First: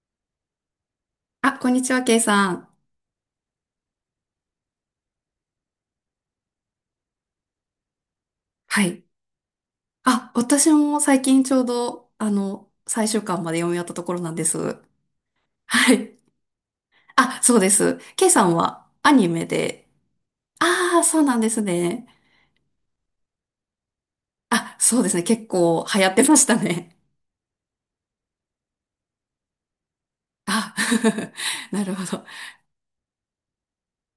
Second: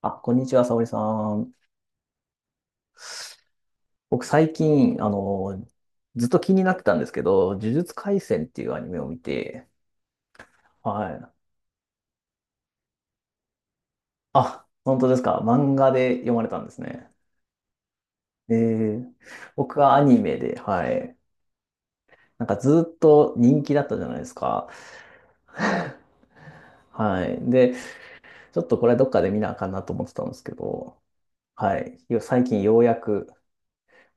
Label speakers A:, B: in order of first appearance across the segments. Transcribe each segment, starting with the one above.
A: あ、こんにちは、沙織さ
B: あ、
A: ん。
B: こんにちは、ケイさん。
A: 僕最近、ずっと気になってたんですけど、呪術廻戦っていうア
B: は
A: ニメ
B: い。
A: を見て、
B: あ、私も
A: は
B: 最
A: い。
B: 近ちょうど、あの、最終巻まで読み終わったところなんで
A: あ、
B: す。
A: 本当ですか。漫画
B: はい。
A: で読まれたんですね。
B: あ、そうです。ケイさん
A: え
B: はア
A: ー、
B: ニメ
A: 僕
B: で。
A: はアニメで、は
B: ああ、
A: い。
B: そうなんですね。
A: なんかずっと人気だったじゃないですか。
B: あ、そうですね。結構 流行ってましたね。
A: はい。で、ちょっとこれどっかで見なあかんなと思ってたんですけ
B: あ、
A: ど、は
B: なる
A: い。
B: ほど。
A: 最近ようやく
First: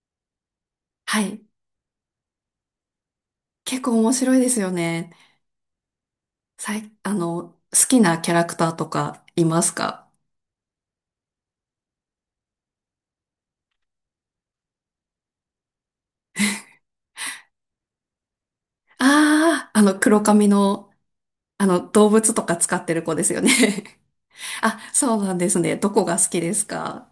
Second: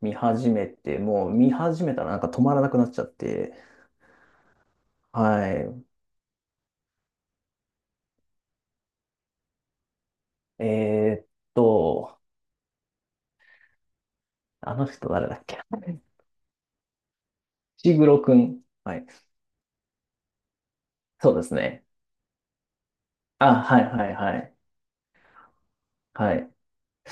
A: 見始めて、
B: は
A: もう
B: い。
A: 見始めたらなんか止まらなくなっちゃって、
B: 結構面白いですよね。
A: はい。
B: あの、好きなキャラクターとかいますか？
A: えーっと、あの人誰だっけ。 石黒くん。はい。
B: ああー、あの、黒髪の、
A: そうです
B: あの、
A: ね。
B: 動物とか使ってる子ですよね。
A: あ、はいはいはい。
B: あ、そうなんですね。どこが好
A: は
B: き
A: い。
B: ですか？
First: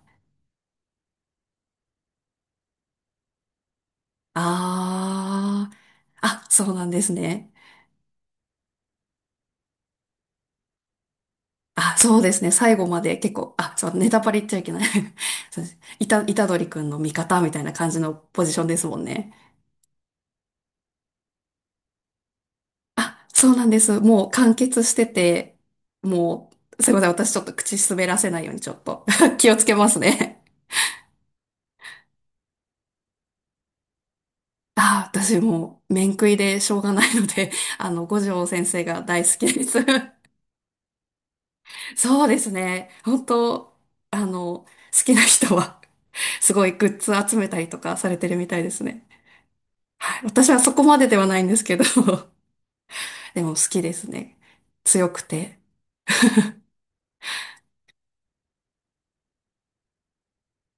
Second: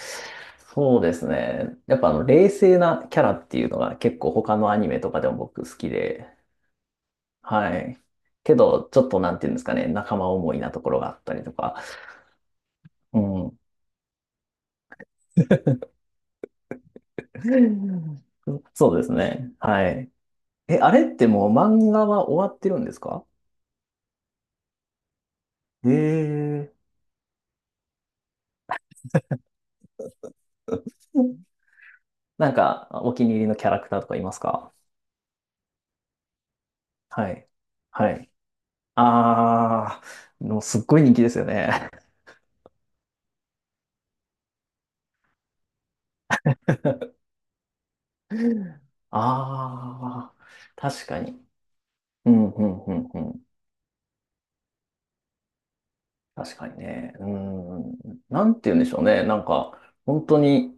A: そうですね。やっぱ冷静なキャラっていうのが結構他のアニメとかでも僕
B: ああー。
A: 好きで、
B: あ、そうなんですね。
A: はい。けど、ちょっとなんていうんですかね、仲間思いなところがあったりとか。
B: あ、そうですね。最後まで
A: う
B: 結構、
A: ん。
B: あ、そう、ネタバレ言っちゃいけない。 そうです。いたくんの味方みたいな感じのポジション です
A: そ
B: も
A: う
B: ん
A: です
B: ね。
A: ね。はい。え、あれってもう漫画は終わってるんですか？
B: あ、そうなんです。もう完結してて、
A: へ
B: も
A: え。
B: う、すいません。私ちょっと口滑らせないようにちょっと 気をつけますね。
A: なんか、お気に入りのキャラクターとかいますか？
B: あ、私もう、面食いでしょうがないの
A: はい。
B: で、あの、
A: は
B: 五
A: い。
B: 条先生が大好きです。
A: ああ、もうすっごい人気ですよね。
B: そうですね。本当、あの、好きな人は すごいグッズ集めたりとかされてるみたいで すね。はい。
A: ああ、
B: 私はそこま
A: 確
B: でで
A: か
B: はな
A: に。
B: いんですけど。
A: うん、うん、うん、う ん。
B: でも好きですね。強くて。
A: 確かにね。うん。なんて言うんでしょうね。なんか、本当に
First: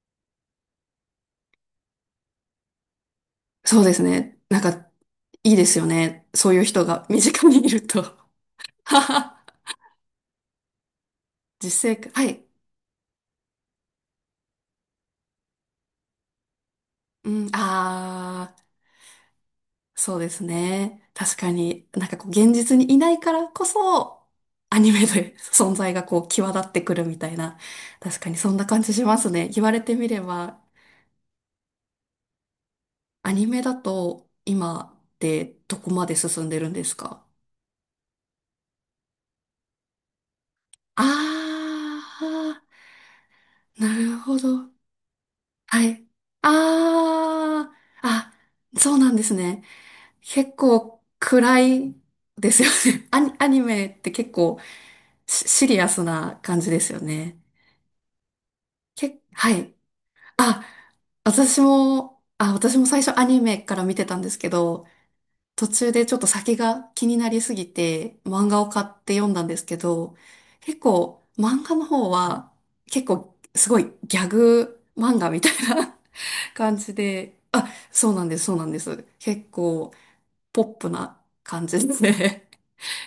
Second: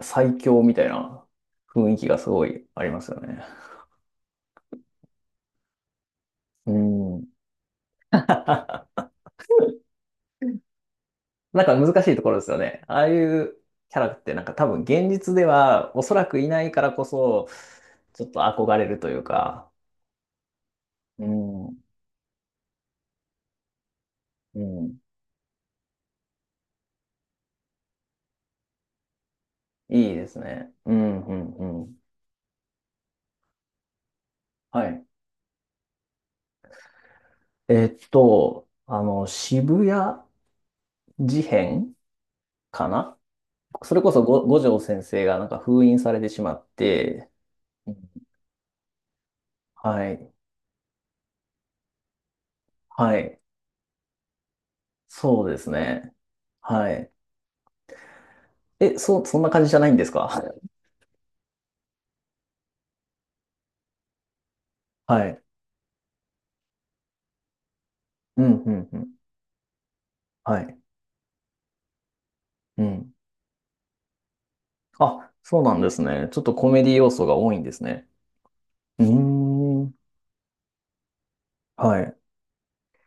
A: 最強みたいな雰囲気がすごいありますよね。
B: そうですね。なんか、いいですよね。そういう
A: う
B: 人が身
A: ん。
B: 近にいる と。
A: な ん
B: 実
A: か
B: 生
A: 難
B: 活、
A: しいと
B: は
A: ころ
B: い。
A: ですよね。ああいうキャラってなんか多分現実ではおそらくいないからこ
B: う
A: そ、
B: ん、
A: ちょっと
B: あ、
A: 憧れるというか。
B: そうですね。
A: う
B: 確か
A: ん。
B: に、なんかこう、現実にいないからこそ、
A: う
B: アニ
A: ん。
B: メで 存在がこう、際立ってくるみたいな。確かにそんな感じしますね。言われてみ
A: いい
B: れ
A: です
B: ば、
A: ね。うん、うん、うん。
B: アニメだと、
A: は
B: 今
A: い。
B: ってどこまで進んでるんですか？
A: 渋谷事変
B: あ
A: かな。
B: ー、
A: そ
B: な
A: れこ
B: る
A: そ
B: ほ
A: 五
B: ど。
A: 条先生がなんか
B: は
A: 封印
B: い。
A: されてしまって、
B: あ
A: う
B: ー、
A: ん。
B: あ、そうなんですね。
A: はい。
B: 結構暗いですよね。
A: は
B: アニ、
A: い。
B: アニメって結構
A: そ
B: シ
A: うで
B: シ
A: す
B: リアス
A: ね。
B: な感じです
A: は
B: よ
A: い。
B: ね。
A: え、そ、そん
B: は
A: な感じ
B: い。
A: じゃないんですか？
B: あ、あ、私も最初アニメから見てたんですけど、
A: はい。
B: 途中でちょっと先が気になりすぎて
A: う
B: 漫画
A: ん、
B: を
A: う
B: 買
A: ん、う
B: って
A: ん。
B: 読んだんですけど、
A: は
B: 結
A: い。
B: 構漫画の方は
A: う
B: 結
A: ん。
B: 構すごいギャグ漫画
A: あ、
B: みたい
A: そうなんで
B: な
A: すね。ちょっ とコ
B: 感
A: メデ
B: じ
A: ィ要素が
B: で、
A: 多いん
B: あ、
A: ですね。
B: そうなんです、そうなんで
A: う
B: す。結
A: ー
B: 構
A: ん。
B: ポップな感じで
A: は
B: す
A: い。
B: ね。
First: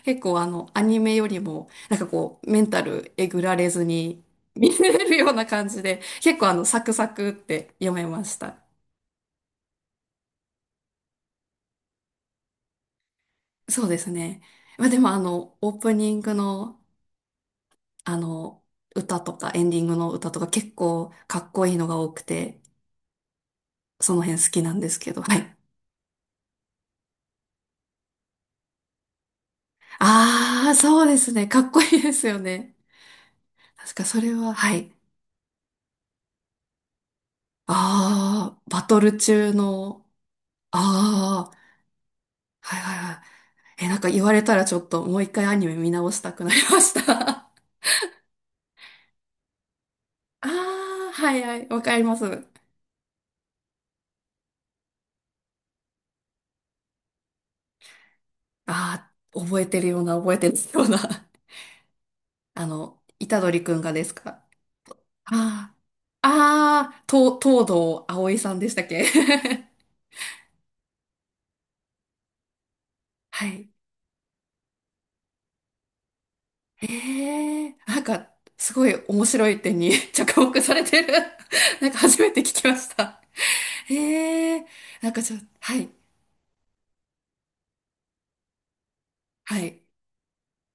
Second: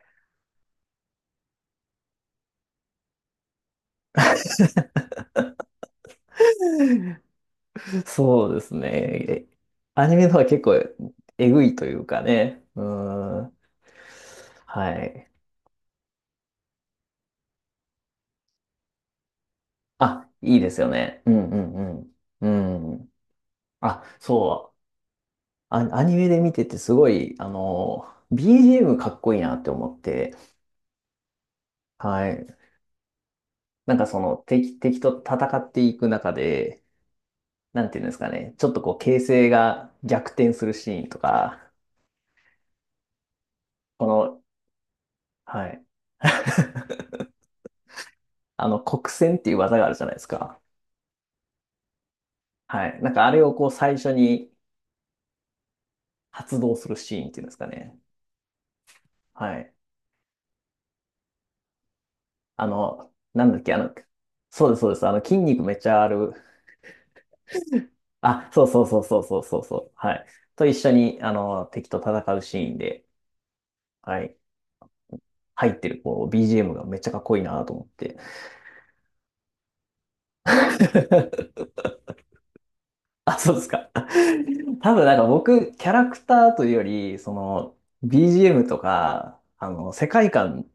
B: 結構あの、アニメよりも、なんかこう、メンタルえぐられずに見れるような感じで、結構サクサクって読めまし
A: そう
B: た。
A: ですね。アニメの方は結構えぐいというかね。うーん。
B: そうですね。まあ
A: は
B: でもあ
A: い。
B: の、オープニングの、あの、歌とかエンディングの
A: あ、
B: 歌とか
A: いいで
B: 結
A: すよ
B: 構
A: ね。う
B: か
A: ん
B: っ
A: う
B: こいいのが多
A: ん
B: く
A: う
B: て、
A: ん。うん。あ、
B: その辺好きな
A: そう。
B: んですけど、はい。
A: あ、アニメで見ててすごい、BGM かっこいいなって思って。
B: ああ、そうですね。かっこいいです
A: は
B: よ
A: い。
B: ね。確
A: なん
B: か
A: かそ
B: それ
A: の
B: は、は
A: 敵、
B: い。
A: 敵と戦っていく中で、なんていうんですかね。
B: ああ、
A: ちょっと
B: バ
A: こう
B: トル
A: 形勢
B: 中
A: が
B: の、
A: 逆転するシーンと
B: あ
A: か、
B: あ、はいはいはい。え、なん
A: こ
B: か言わ
A: の、
B: れたらちょっともう一回アニ
A: は
B: メ
A: い。
B: 見直したくなりまし た。
A: 黒閃っていう技があるじゃないです
B: あ
A: か。
B: あ、はいはい、わかります。
A: はい。なんかあれをこう最初に発動するシーンっていうんですかね。
B: ああ、覚
A: は
B: え
A: い。
B: てるような、覚えてるような。あの、虎
A: なんだ
B: 杖
A: っ
B: く
A: け、
B: んがですか？
A: そうです、そうです。筋肉め
B: あ
A: っちゃある。
B: あ、ああ、と、東堂葵
A: あ、
B: さん
A: そう
B: でし
A: そ
B: たっ
A: うそう
B: け。
A: そうそうそう そう。はい。と一緒に、敵と戦うシーンで、
B: はい。
A: はい。入ってる、こう、BGM がめっちゃかっこいいな
B: え
A: と
B: え、
A: 思っ
B: なん
A: て。
B: か、すごい面白い点に 着目されてる。なんか初めて聞きました。
A: あ、そうですか。
B: ええ、
A: 多分
B: なん
A: なん
B: か
A: か
B: ちょっと、
A: 僕、
B: は
A: キ
B: い、
A: ャラクターというより、その、BGM とか、
B: はい。
A: 世界観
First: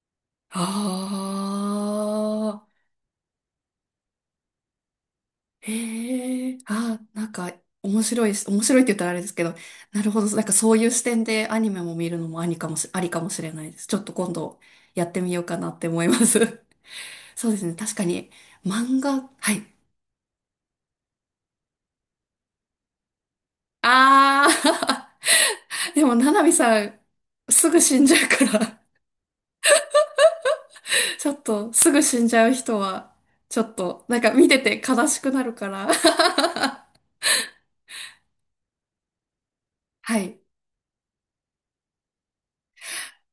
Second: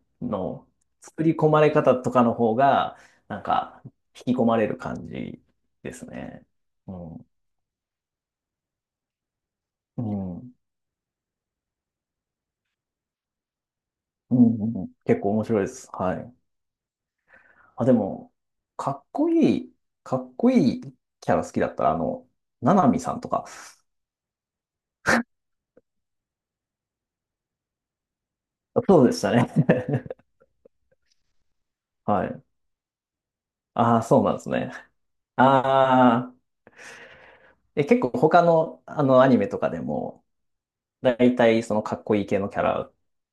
B: あ
A: の作り込まれ方とかの方
B: あ。
A: が、なんか、引き込まれる感じですね。
B: へえ、
A: う
B: あ、な
A: ん。
B: んか面白いし、面白いって言ったらあれですけど、な
A: う
B: るほど、
A: ん。
B: な
A: う
B: んか
A: ん
B: そういう視点でアニメも見るのもありかもしれないです。ちょっと今
A: う
B: 度
A: んうん、
B: やって
A: 結構
B: みよう
A: 面
B: か
A: 白い
B: な
A: で
B: って
A: す。
B: 思い
A: は
B: ま
A: い。
B: す。そうですね、
A: あ、で
B: 確かに
A: も、か
B: 漫
A: っ
B: 画、
A: こ
B: は
A: い
B: い。
A: い、かっこいいキャラ好きだったら、ななみさんとか、
B: あー、でも、ななみさん、すぐ死んじゃうから、
A: そうでしたね。
B: ちょっと、すぐ死
A: は
B: んじ
A: い。
B: ゃう人は、ちょっ
A: ああ、
B: と、なん
A: そう
B: か
A: なんで
B: 見
A: す
B: て
A: ね。
B: て悲しくなるから。
A: ああ。で、結構他の、あのアニメとかで
B: は
A: も、
B: い。
A: だいたいそのかっこいい系のキャラ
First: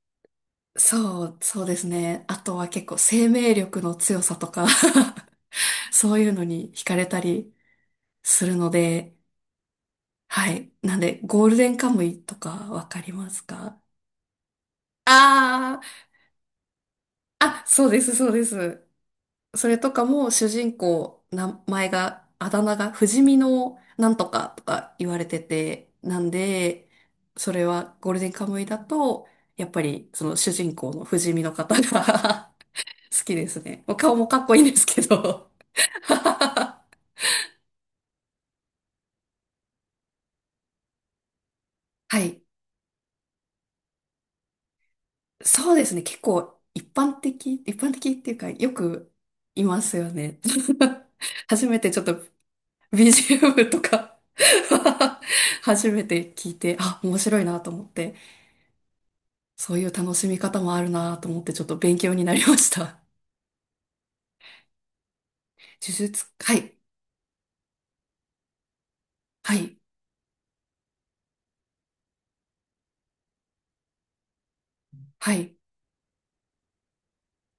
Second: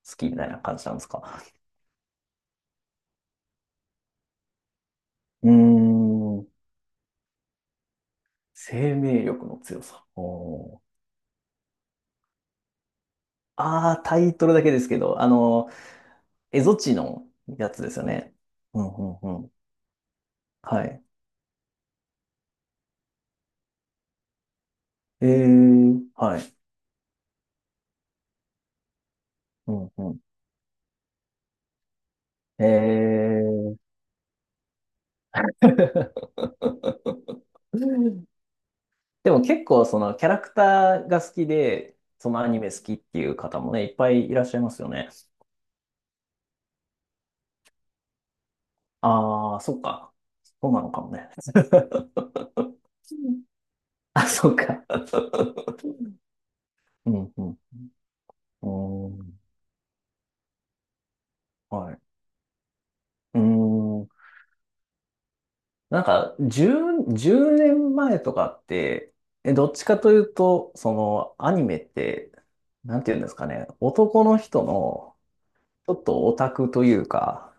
A: 好きみたいな感じなんです
B: そう、
A: か？
B: そうですね。あとは結構生命力の強さとか
A: うー
B: そういうの
A: ん。
B: に惹かれたりするの
A: 生
B: で、
A: 命力の強さ。
B: はい。
A: おー。
B: なんで、ゴールデンカムイとかわかりますか？
A: ああ、タイトルだけですけど、
B: あ
A: エゾチの
B: あー、あ、
A: やつ
B: そう
A: です
B: で
A: よ
B: す、そう
A: ね。
B: で
A: う
B: す。
A: んうんうん。
B: それとかも主人
A: はい。
B: 公、名前が、あだ名が不死身のなんとかとか言われてて、なん
A: はい。
B: で、それはゴールデンカムイだと、やっ
A: う
B: ぱ
A: ん
B: り
A: う
B: その主人公の不死身の方が
A: ん。え
B: 好きですね。
A: ー。
B: もう顔もかっこいいんですけど。
A: でも結構そのキャラクターが好きで、
B: は
A: その
B: い。
A: アニメ好きっていう方もね、いっぱいいらっしゃいますよね。
B: そうですね。結構一般的、一般的っていうか、よく
A: ああ、
B: い
A: そ
B: ま
A: っ
B: すよ
A: か。
B: ね。
A: そうなのかもね。
B: 初めてちょっと BGM とか
A: あ、そっか。
B: 初めて聞いて、あ、
A: う
B: 面
A: ん、
B: 白
A: う
B: い
A: ん。
B: なと思って、
A: うーん、
B: そういう楽しみ方もあるなと思って、ちょっと
A: は
B: 勉
A: い。
B: 強になりました。
A: うーん。
B: 呪
A: なん
B: 術、
A: か、
B: はい、
A: 10年前とかって、え、
B: は
A: どっ
B: い、
A: ちかというと、その、アニメって、なんていうんですかね、男の人の、
B: はい。
A: ちょっとオタクというか、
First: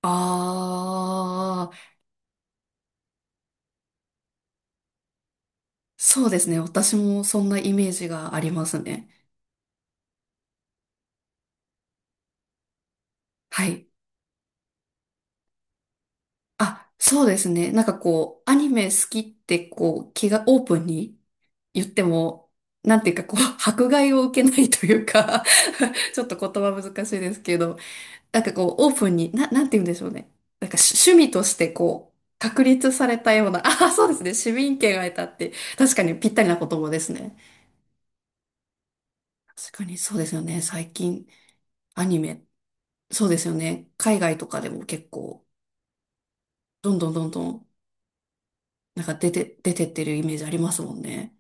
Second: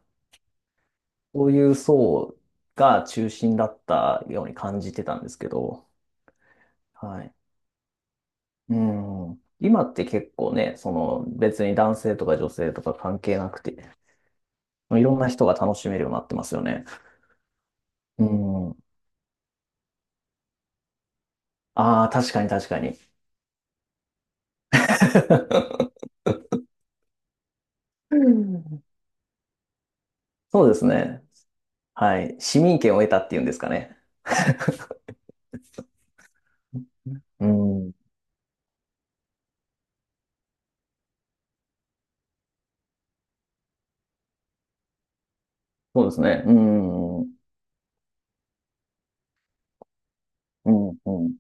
A: そうい
B: あ
A: う
B: ー、
A: 層が中心だったように感じてたんですけど、
B: そうですね。私
A: は
B: も
A: い。
B: そんなイメージがありま
A: う
B: すね。
A: ん。今って結構ね、その別に男性とか女性とか関係なく
B: は
A: て、
B: い。
A: いろんな人が楽しめるようになってますよね。
B: あ、そうですね。なんか
A: う
B: こう、アニ
A: ん。
B: メ好きってこう、気がオープンに言って
A: ああ、確かに
B: も、
A: 確か
B: な
A: に。
B: んていうかこう、迫害を受けないというか。 ちょっと言葉難しいですけど、
A: う
B: なんかこう、
A: ん、
B: オープンに、なんて言うんでしょうね。
A: そ
B: な
A: う
B: ん
A: で
B: か
A: す
B: 趣
A: ね。
B: 趣味としてこう、
A: はい。市
B: 確
A: 民
B: 立
A: 権を
B: さ
A: 得
B: れ
A: たっ
B: た
A: ていうん
B: よう
A: です
B: な、
A: か
B: ああ、
A: ね。
B: そうですね。市民権が得たって、確かにぴったりな言葉ですね。
A: うん。
B: 確かにそうですよね。最近、アニメ、そうですよね。海外とかでも結構、
A: そうですね。う
B: どんどん
A: ん。う
B: どんど
A: ん。
B: ん、なんか出てってるイメージありま
A: う
B: すもんね。
A: ん。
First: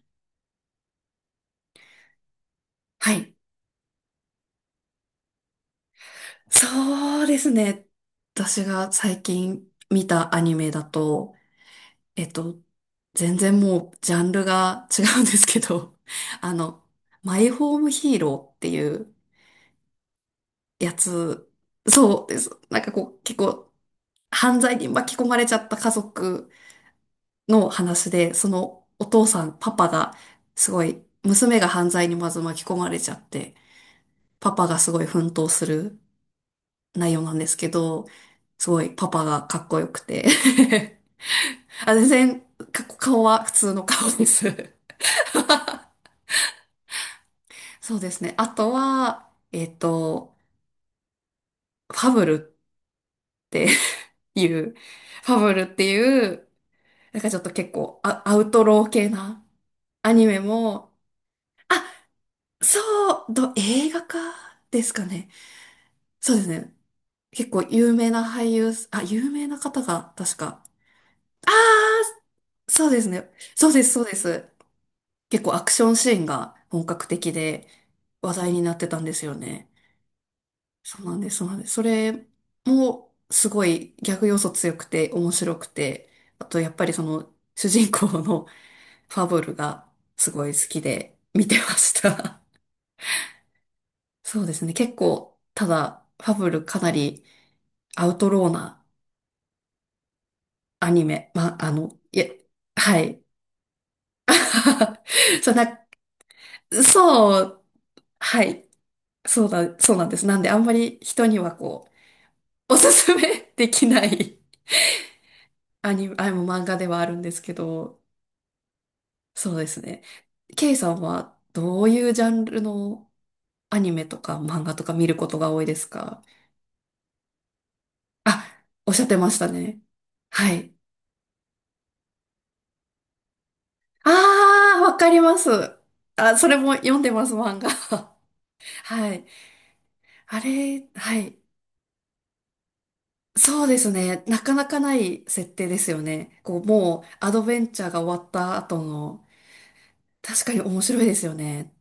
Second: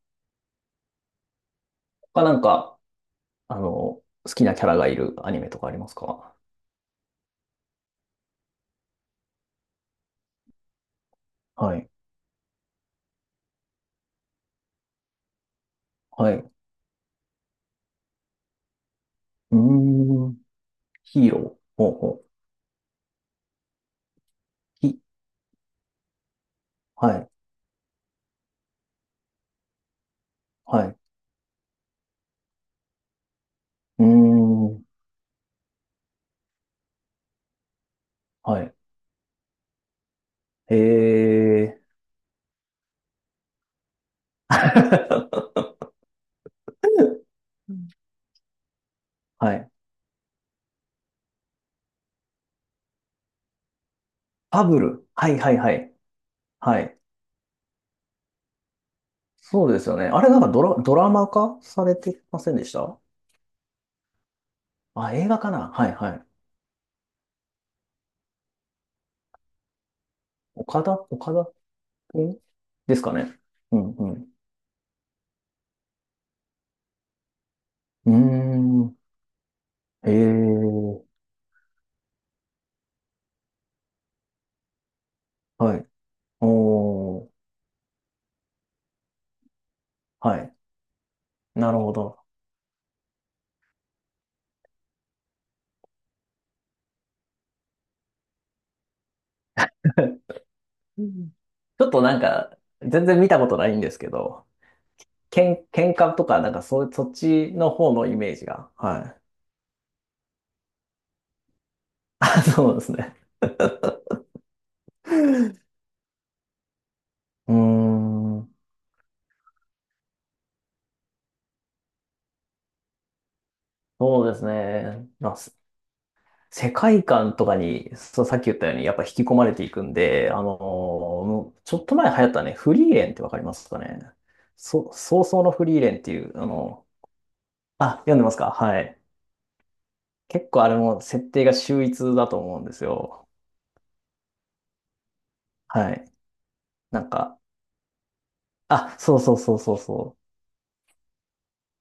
A: 他なんか、
B: はい。
A: 好きなキャラがいるアニメとかありますか？
B: そうですね。私が最近見たアニメだと、
A: はい。
B: えっと、全然もうジャンルが違うんですけど、
A: はい。う
B: あの、マイホームヒーローっていう
A: ーん。
B: や
A: ヒーロー。
B: つ、
A: ほうほ
B: そ
A: う。
B: うです。なんかこう、結構犯罪に
A: ひ、
B: 巻き込まれちゃった家族
A: はい。
B: の話で、そのお父さん、パパが、す
A: は
B: ご
A: い。
B: い、娘が犯罪にまず巻き込まれちゃって、
A: うー
B: パパが
A: ん。
B: すごい奮闘する内容なんですけど、
A: は
B: す
A: い。
B: ごいパパがかっこよくて
A: ええ
B: あ、全然、顔は普通の顔です。
A: ー。
B: そうですね。あとは、
A: はい。
B: ファブルってい
A: ファ
B: う、
A: ブル。は
B: フ
A: い
B: ァ
A: は
B: ブ
A: い
B: ルっ
A: は
B: て
A: い。
B: いう、
A: はい。
B: なんかちょっと結構アウトロー系な
A: そうですよね。
B: ア
A: あ
B: ニ
A: れな
B: メ
A: んかドラ、ド
B: も、
A: ラマ化
B: あ、
A: されてませんでし
B: そ
A: た？
B: う、映画化ですか
A: あ、映
B: ね。
A: 画かな、はいはい。
B: そうですね。結構有名な俳優、あ、有名な方が確か。
A: 岡田君
B: そう
A: で
B: で
A: す
B: す
A: か
B: ね。
A: ね。
B: そう
A: う
B: です、
A: ん
B: そう
A: う
B: で
A: ん。
B: す。結構アクションシーンが本格的で
A: う
B: 話題になって
A: ー
B: たんですよね。
A: ん。ええ
B: そう
A: ー。
B: なんです、そうなんです。それもすごいギャグ要素強くて面白く
A: はい。
B: て、あとやっぱりそ
A: お
B: の
A: ー。
B: 主人公の ファブルがす
A: は
B: ごい
A: い。
B: 好きで見て
A: な
B: ま
A: るほ
B: し
A: ど。
B: た。そうですね。結構、ただファブルかなりアウトローな ア
A: う
B: ニメ。
A: ん、
B: まあ、あ
A: ちょっ
B: の、
A: と
B: い
A: なん
B: や、
A: か、
B: は
A: 全然
B: い。
A: 見たことないんですけど、
B: そうな、
A: 喧嘩とか、なんかそ、そっ
B: そ
A: ち
B: う、
A: の方のイメー
B: は
A: ジ
B: い。
A: が。はい。
B: そうだ、そうなんです。なんであんまり人にはこ
A: あ、そ
B: う、
A: う
B: お
A: で
B: す
A: す
B: す
A: ね。
B: めできない アニメ、あ、もう漫画ではあるんです
A: う
B: け
A: ー
B: ど、
A: ん、
B: そうですね。ケイさんはどういうジャンルのアニメと
A: そう
B: か
A: です
B: 漫画とか見
A: ね。
B: るこ
A: まあ、
B: とが多いですか？
A: 世界観とかに、そう、さっき
B: あ、
A: 言ったように、
B: お
A: や
B: っ
A: っ
B: し
A: ぱ
B: ゃっ
A: 引
B: て
A: き
B: ま
A: 込
B: し
A: ま
B: た
A: れてい
B: ね。
A: くんで、
B: はい。
A: もうちょっと前流行ったね、フリーレンってわかりますかね。
B: ああ、わかり
A: 早
B: ま
A: 々
B: す。
A: のフリーレンってい
B: あ、
A: う、
B: それも読んでます、漫画。
A: あ、読んでますか？は い。
B: はい。あ
A: 結構あれ
B: れ、
A: も
B: は
A: 設
B: い。
A: 定が秀逸だと思うんですよ。
B: そうですね。なかなかない設定です
A: は
B: よ
A: い。
B: ね。こう、
A: な
B: もう、
A: ん
B: ア
A: か、
B: ドベンチャーが終わった後
A: あ、そう
B: の、
A: そうそうそうそう。
B: 確かに面白いですよね。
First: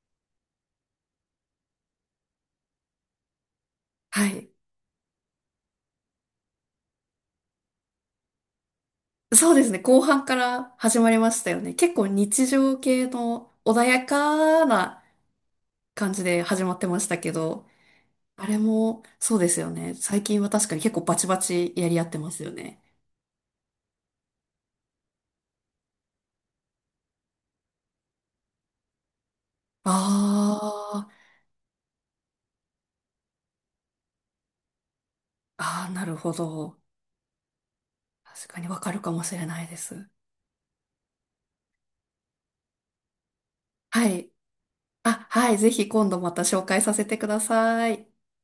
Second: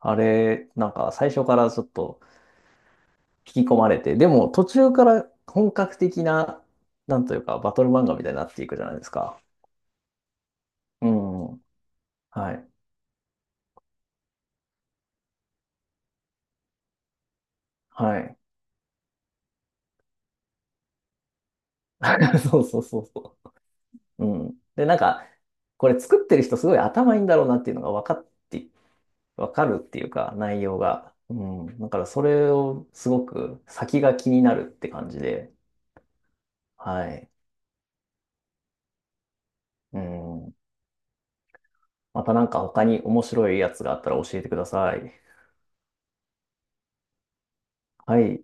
A: あれ、なんか最初からちょっと引き込まれて、で
B: は
A: も
B: い。
A: 途中から本格的な、なんというか、バトル漫画みたいになっていくじゃないですか。
B: そうですね。後半から始
A: う
B: まりましたよ
A: ん。
B: ね。結構日
A: はい。
B: 常系の穏やかな感じで始まってましたけど、
A: はい。
B: あれもそうですよね。最近は確かに結構バチバチやり合ってますよ
A: そうそ
B: ね。
A: うそうそう。うん。で、なんか、これ作ってる人すごい頭いいんだろうなっていうのが分かって、分かるっ
B: あ
A: ていうか、内容
B: ー、
A: が。うん。だからそれをすごく先が気になるって感じで。
B: あー、なるほど。
A: はい。
B: 確かにわかるかもしれないで
A: う
B: す。
A: ん。またなんか他に面白いやつがあっ
B: は
A: たら
B: い。
A: 教えてください。
B: あ、はい。ぜひ今度また紹介させてください。
A: はい。